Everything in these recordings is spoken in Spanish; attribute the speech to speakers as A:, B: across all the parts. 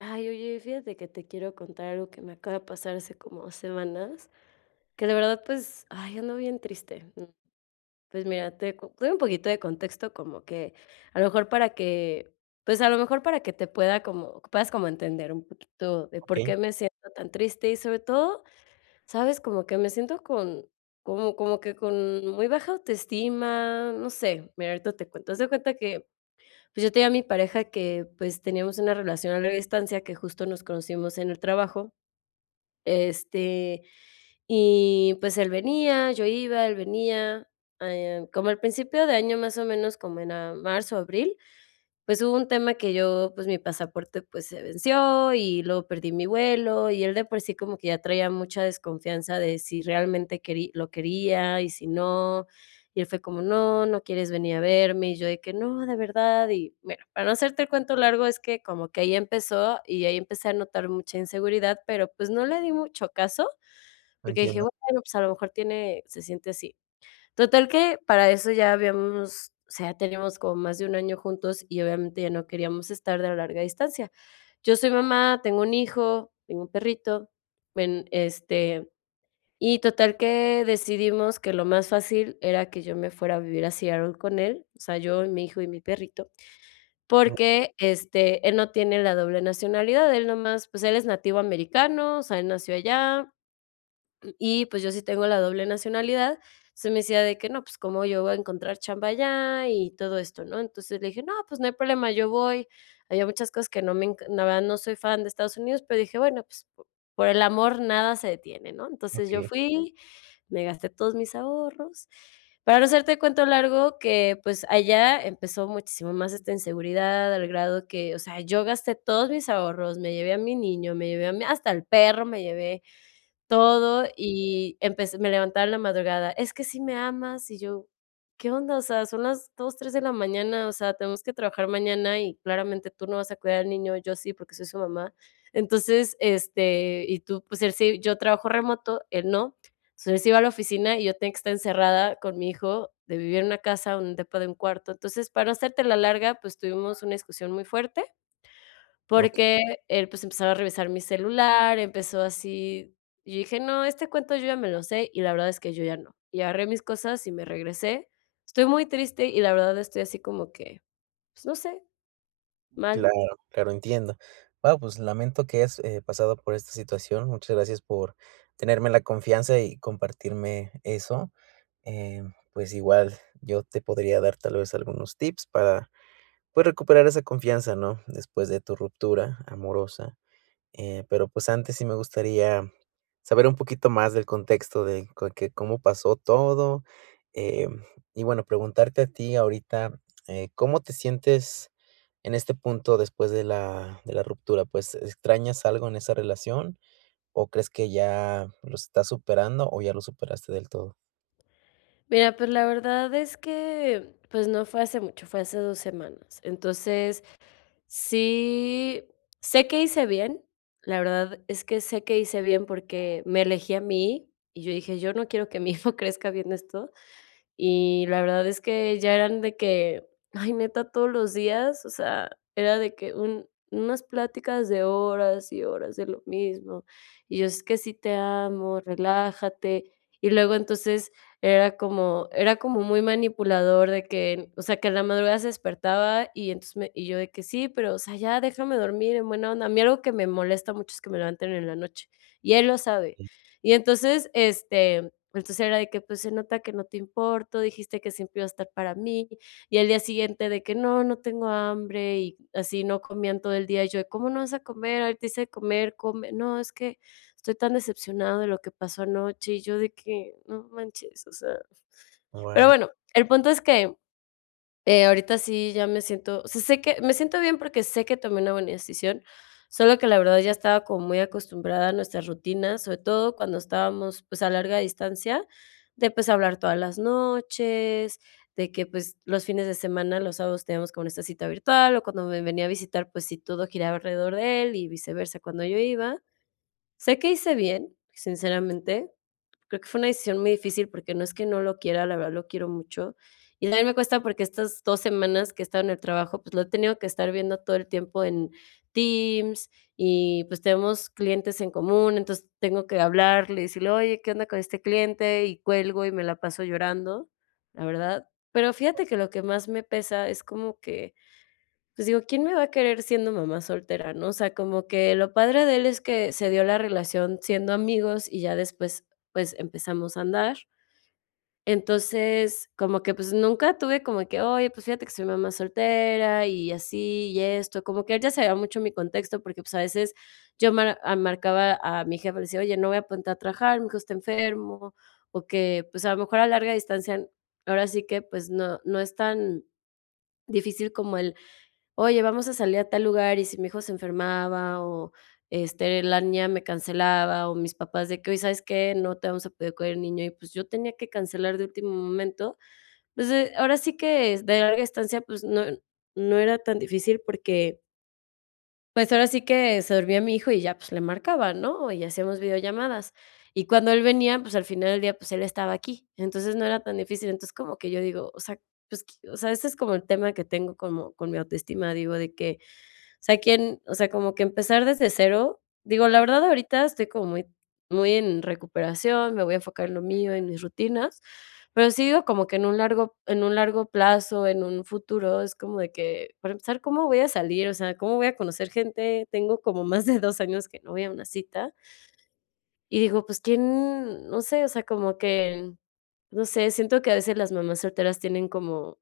A: Ay, oye, fíjate que te quiero contar algo que me acaba de pasar hace como 2 semanas, que de verdad, pues, ay, ando bien triste. Pues mira, doy un poquito de contexto como que a lo mejor para que, pues a lo mejor para que te pueda como, puedas como entender un poquito de por
B: Okey,
A: qué me siento tan triste y sobre todo, sabes, como que me siento con, como, como que con muy baja autoestima, no sé, mira, ahorita te cuento. Haz de cuenta que pues, yo tenía a mi pareja que, pues, teníamos una relación a larga distancia, que justo nos conocimos en el trabajo, este, y, pues, él venía, yo iba, él venía, como al principio de año, más o menos, como en a marzo, abril, pues, hubo un tema que yo, pues, mi pasaporte, pues, se venció y luego perdí mi vuelo, y él de por sí como que ya traía mucha desconfianza de si realmente querí lo quería y si no, y él fue como: "No, no quieres venir a verme", y yo de que: "No, de verdad", y bueno, para no hacerte el cuento largo, es que como que ahí empezó y ahí empecé a notar mucha inseguridad, pero, pues, no le di mucho caso, porque dije:
B: entiendo.
A: "Bueno, pues, a lo mejor tiene se siente así". Total que para eso ya habíamos, o sea, teníamos como más de un año juntos y obviamente ya no queríamos estar de a larga distancia. Yo soy mamá, tengo un hijo, tengo un perrito, ven, y total que decidimos que lo más fácil era que yo me fuera a vivir a Seattle con él, o sea, yo mi hijo y mi perrito,
B: Mm,
A: porque, él no tiene la doble nacionalidad, él nomás, pues él es nativo americano, o sea, él nació allá, y pues yo sí tengo la doble nacionalidad, se me decía de que no, pues cómo yo voy a encontrar chamba allá y todo esto, ¿no? Entonces le dije, no, pues no hay problema, yo voy. Había muchas cosas que no me, la verdad no soy fan de Estados Unidos, pero dije, bueno, pues por el amor nada se detiene, ¿no? Entonces yo
B: okey,
A: fui, me gasté todos mis ahorros. Para no hacerte cuento largo, que pues allá empezó muchísimo más esta inseguridad, al grado que, o sea, yo gasté todos mis ahorros, me llevé a mi niño, me llevé a mi- hasta el perro, me llevé todo, y empecé me levantaba en la madrugada: "Es que si me amas", y yo: "¿Qué onda? O sea, son las 2 3 de la mañana, o sea, tenemos que trabajar mañana y claramente tú no vas a cuidar al niño, yo sí, porque soy su mamá". Entonces, y tú, pues, él sí yo trabajo remoto, él no. Entonces, él se iba a la oficina y yo tenía que estar encerrada con mi hijo, de vivir en una casa, un depa de un cuarto. Entonces, para no hacértela larga, pues, tuvimos una discusión muy fuerte
B: okey,
A: porque él, pues, empezaba a revisar mi celular, empezó así. Y Yo dije: "No, este cuento yo ya me lo sé", y la verdad es que yo ya no. Y agarré mis cosas y me regresé. Estoy muy triste y la verdad estoy así como que, pues, no sé, mal.
B: claro, claro, entiendo. Guau, pues, lamento que hayas, pasado por esta situación. Muchas gracias por tenerme la confianza y compartirme eso. Eh, pues, igual yo te podría dar, tal vez, algunos tips para, pues, recuperar esa confianza, ¿no?, después de tu ruptura amorosa. Pero, pues, antes sí me gustaría saber un poquito más del contexto de co que cómo pasó todo, em, y bueno, preguntarte a ti ahorita, ¿cómo te sientes en este punto después de la ruptura? Pues, ¿extrañas algo en esa relación o crees que ya lo estás superando o ya lo superaste del todo?
A: Mira, pues, la verdad es que, pues, no fue hace mucho, fue hace 2 semanas. Entonces, sí sé que hice bien, la verdad es que sé que hice bien porque me elegí a mí, y yo dije: "Yo no quiero que mi hijo crezca viendo esto". Y la verdad es que ya eran de que, ay, neta, todos los días, o sea, era de que un unas pláticas de horas y horas de lo mismo. Y yo: "Es que sí te amo, relájate". Y luego entonces era como muy manipulador de que, o sea, que en la madrugada se despertaba y entonces me y yo de que: "Sí, pero, o sea, ya déjame dormir en buena onda". A mí algo que me molesta mucho es que me levanten en la noche, y él lo sabe. Y entonces, entonces era de que, pues, se nota que no te importo, dijiste que siempre iba a estar para mí, y al día siguiente de que no, no tengo hambre, y así no comían todo el día, y yo de, ¿cómo no vas a comer? Ahorita te hice comer, come. No, es que estoy tan decepcionado de lo que pasó anoche, y yo de que, no manches, o sea. Pero
B: Wow.
A: bueno, el punto es que ahorita sí ya me siento, o sea, sé que me siento bien porque sé que tomé una buena decisión, solo que la verdad ya estaba como muy acostumbrada a nuestras rutinas, sobre todo cuando estábamos pues a larga distancia, de pues hablar todas las noches, de que pues los fines de semana, los sábados teníamos como esta cita virtual o cuando me venía a visitar pues sí todo giraba alrededor de él y viceversa cuando yo iba. Sé que hice bien, sinceramente, creo que fue una decisión muy difícil porque no es que no lo quiera, la verdad lo quiero mucho. Y también me cuesta porque estas 2 semanas que he estado en el trabajo, pues lo he tenido que estar viendo todo el tiempo en Teams y pues tenemos clientes en común, entonces tengo que hablarle decirle, oye, ¿qué onda con este cliente? Y cuelgo y me la paso llorando, la verdad. Pero fíjate que lo que más me pesa es como que pues digo, ¿quién me va a querer siendo mamá soltera?, ¿no? O sea, como que lo padre de él es que se dio la relación siendo amigos y ya después, pues, empezamos a andar. Entonces, como que, pues, nunca tuve como que: "Oye, pues fíjate que soy mamá soltera y así y esto", como que él ya sabía mucho mi contexto, porque, pues, a veces marcaba a mi jefe, le decía: "Oye, no voy a ponerte a trabajar, mi hijo está enfermo", o que, pues, a lo mejor a larga distancia, ahora sí que, pues, no no es tan difícil como el oye, vamos a salir a tal lugar, y si mi hijo se enfermaba, o, la niña me cancelaba, o mis papás de que: "Oye, ¿sabes qué? No te vamos a poder cuidar el niño", y pues yo tenía que cancelar de último momento. Pues, ahora sí que es de larga estancia, pues no no era tan difícil porque, pues, ahora sí que se dormía mi hijo y ya, pues, le marcaba, ¿no? Y hacíamos videollamadas. Y cuando él venía, pues, al final del día, pues, él estaba aquí. Entonces, no era tan difícil. Entonces, como que yo digo, o sea, pues, o sea, ese es como el tema que tengo como con mi autoestima, digo, de que sea, quién, o sea, como que empezar desde cero. Digo, la verdad, ahorita estoy como muy, muy en recuperación, me voy a enfocar en lo mío, en mis rutinas, pero sí digo como que en un largo plazo, en un futuro, es como de que, para empezar, ¿cómo voy a salir? O sea, ¿cómo voy a conocer gente? Tengo como más de 2 años que no voy a una cita. Y digo, pues, ¿quién? No sé, o sea, como que, no sé, siento que a veces las mamás solteras tienen como,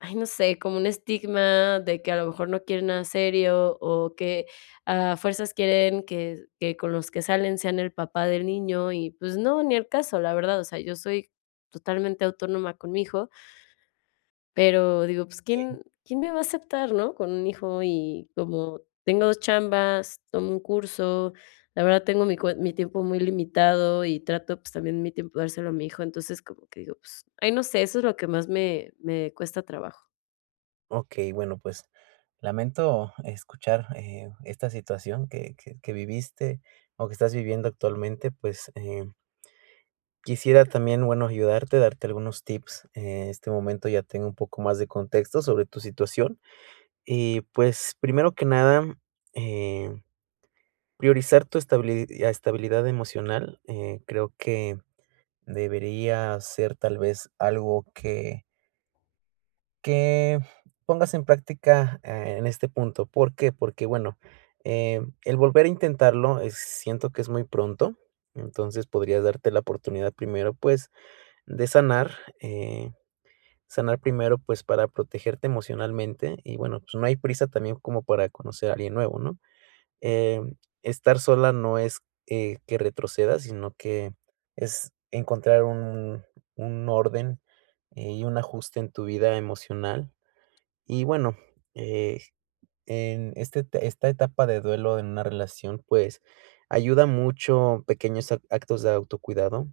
A: ay, no sé, como un estigma de que a lo mejor no quieren nada serio o que a fuerzas quieren que con los que salen sean el papá del niño y, pues, no, ni el caso, la verdad, o sea, yo soy totalmente autónoma con mi hijo pero digo, pues, ¿quién me va a aceptar, ¿no? Con un hijo y como tengo 2 chambas, tomo un curso, la verdad tengo mi tiempo muy limitado y trato, pues, también mi tiempo dárselo a mi hijo, entonces como que digo, pues, ay, no sé, eso es lo que más me cuesta trabajo.
B: Okey, bueno, pues, lamento escuchar, esta situación que viviste o que estás viviendo actualmente, pues, quisiera también, bueno, ayudarte, darte algunos tips. En este momento ya tengo un poco más de contexto sobre tu situación. Y pues, primero que nada, eh, priorizar tu estabili- a estabilidad emocional, creo que debería ser tal vez algo que pongas en práctica en este punto. ¿Por qué? Porque, bueno, el volver a intentarlo es- siento que es muy pronto. Entonces podrías darte la oportunidad primero, pues, de sanar. eh, sanar primero, pues, para protegerte emocionalmente y, bueno, pues, no hay prisa también como para conocer a alguien nuevo, ¿no? Em, estar sola no es, que retrocedas, sino que es encontrar un orden, y un ajuste en tu vida emocional. Y bueno, eh, en este te esta etapa de duelo en una relación, pues, ayuda mucho pequeños ac actos de autocuidado,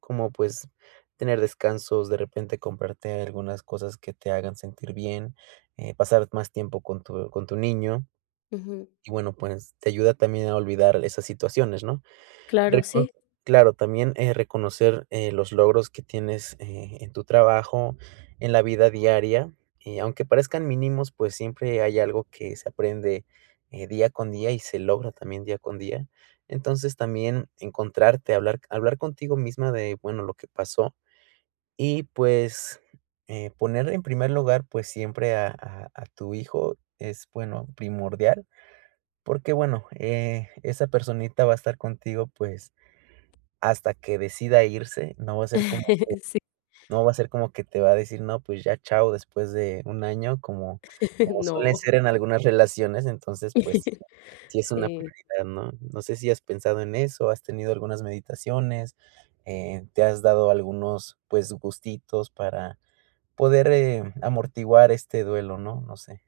B: como, pues, tener descansos, de repente comprarte algunas cosas que te hagan sentir bien, pasar más tiempo con tu niño
A: Ujú.
B: y, bueno, pues, te ayuda también a olvidar esas situaciones, ¿no?
A: Claro,
B: Recon
A: sí.
B: claro, también, reconocer, los logros que tienes, en tu trabajo, en la vida diaria, y aunque parezcan mínimos, pues siempre hay algo que se aprende, día con día y se logra también día con día. Entonces, también encontrarte, hablar contigo misma de, bueno, lo que pasó y, pues, poner en primer lugar, pues, siempre a tu hijo es, bueno, primordial, porque, bueno, esa personita va a estar contigo, pues hasta que decida irse, no va a ser como
A: Sí.
B: no va a ser como que te va a decir: "No, pues ya, chao", después de un año, como como suele
A: No.
B: ser en algunas relaciones, entonces, pues sí, sí es una
A: Sí.
B: prioridad, ¿no? No sé si has pensado en eso, has tenido algunas meditaciones, te has dado algunos, pues, gustitos para poder, amortiguar este duelo, ¿no? No sé.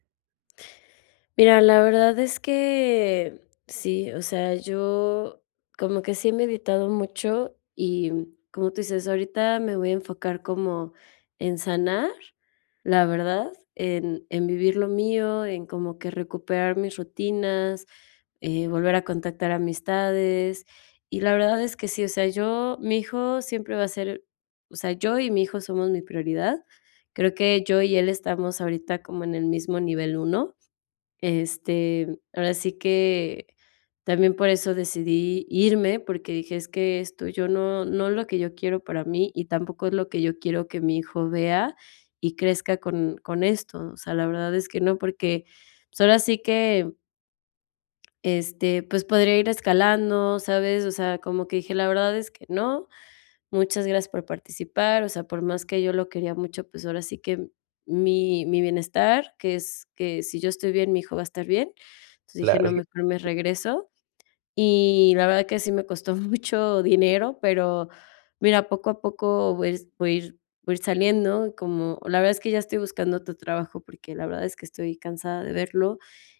A: Mira, la verdad es que sí, o sea, yo como que sí he meditado mucho y como tú dices, ahorita me voy a enfocar como en sanar, la verdad, en vivir lo mío, en como que recuperar mis rutinas, volver a contactar amistades. Y la verdad es que sí, o sea, yo, mi hijo siempre va a ser, o sea, yo y mi hijo somos mi prioridad. Creo que yo y él estamos ahorita como en el mismo nivel uno, ahora sí que también por eso decidí irme, porque dije: "Es que esto yo no es lo que yo quiero para mí, y tampoco es lo que yo quiero que mi hijo vea y crezca con esto". O sea, la verdad es que no, porque, pues, ahora sí que, pues, podría ir escalando, ¿sabes? O sea, como que dije: "La verdad es que no". Muchas gracias por participar, o sea, por más que yo lo quería mucho, pues ahora sí que mi bienestar, que es que si yo estoy bien, mi hijo va a estar bien. Entonces dije:
B: Claro,
A: "No, mejor me regreso". Y la verdad que sí me costó mucho dinero, pero mira, poco a poco voy a ir saliendo, y como la verdad es que ya estoy buscando otro trabajo porque la verdad es que estoy cansada de verlo.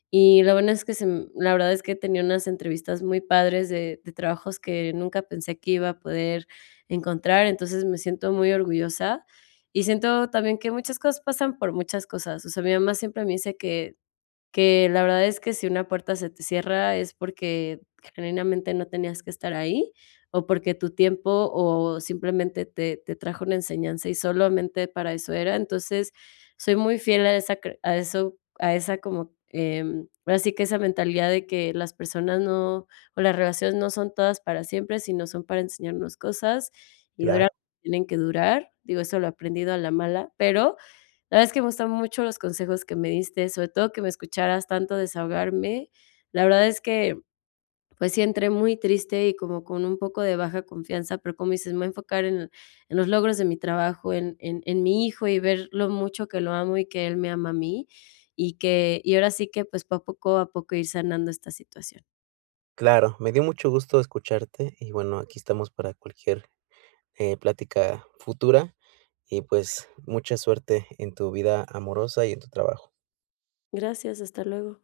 A: Y la bueno es que se m la verdad es que tenía unas entrevistas muy padres de trabajos que nunca pensé que iba a poder encontrar, entonces me siento muy orgullosa y siento también que muchas cosas pasan por muchas cosas. O sea, mi mamá siempre me dice que la verdad es que si una puerta se te cierra es porque genuinamente no tenías que estar ahí, o porque tu tiempo, o simplemente te trajo una enseñanza y solamente para eso era. Entonces, soy muy fiel a esa cre a eso a esa como, ahora sí que esa mentalidad de que las personas no o las relaciones no son todas para siempre, sino son para enseñarnos cosas y
B: claro,
A: durar tienen que durar. Digo, eso lo he aprendido a la mala, pero la verdad es que me gustan mucho los consejos que me diste, sobre todo que me escucharas tanto desahogarme. La verdad es que, pues sí, entré muy triste y como con un poco de baja confianza, pero como dices, me voy a enfocar en los logros de mi trabajo, en mi hijo y ver lo mucho que lo amo y que él me ama a mí. Y que, y ahora sí que pues poco a poco ir sanando esta situación.
B: claro. Me dio mucho gusto escucharte y, bueno, aquí estamos para cualquier plática futura y pues mucha suerte en tu vida amorosa y en tu trabajo.
A: Gracias, hasta luego.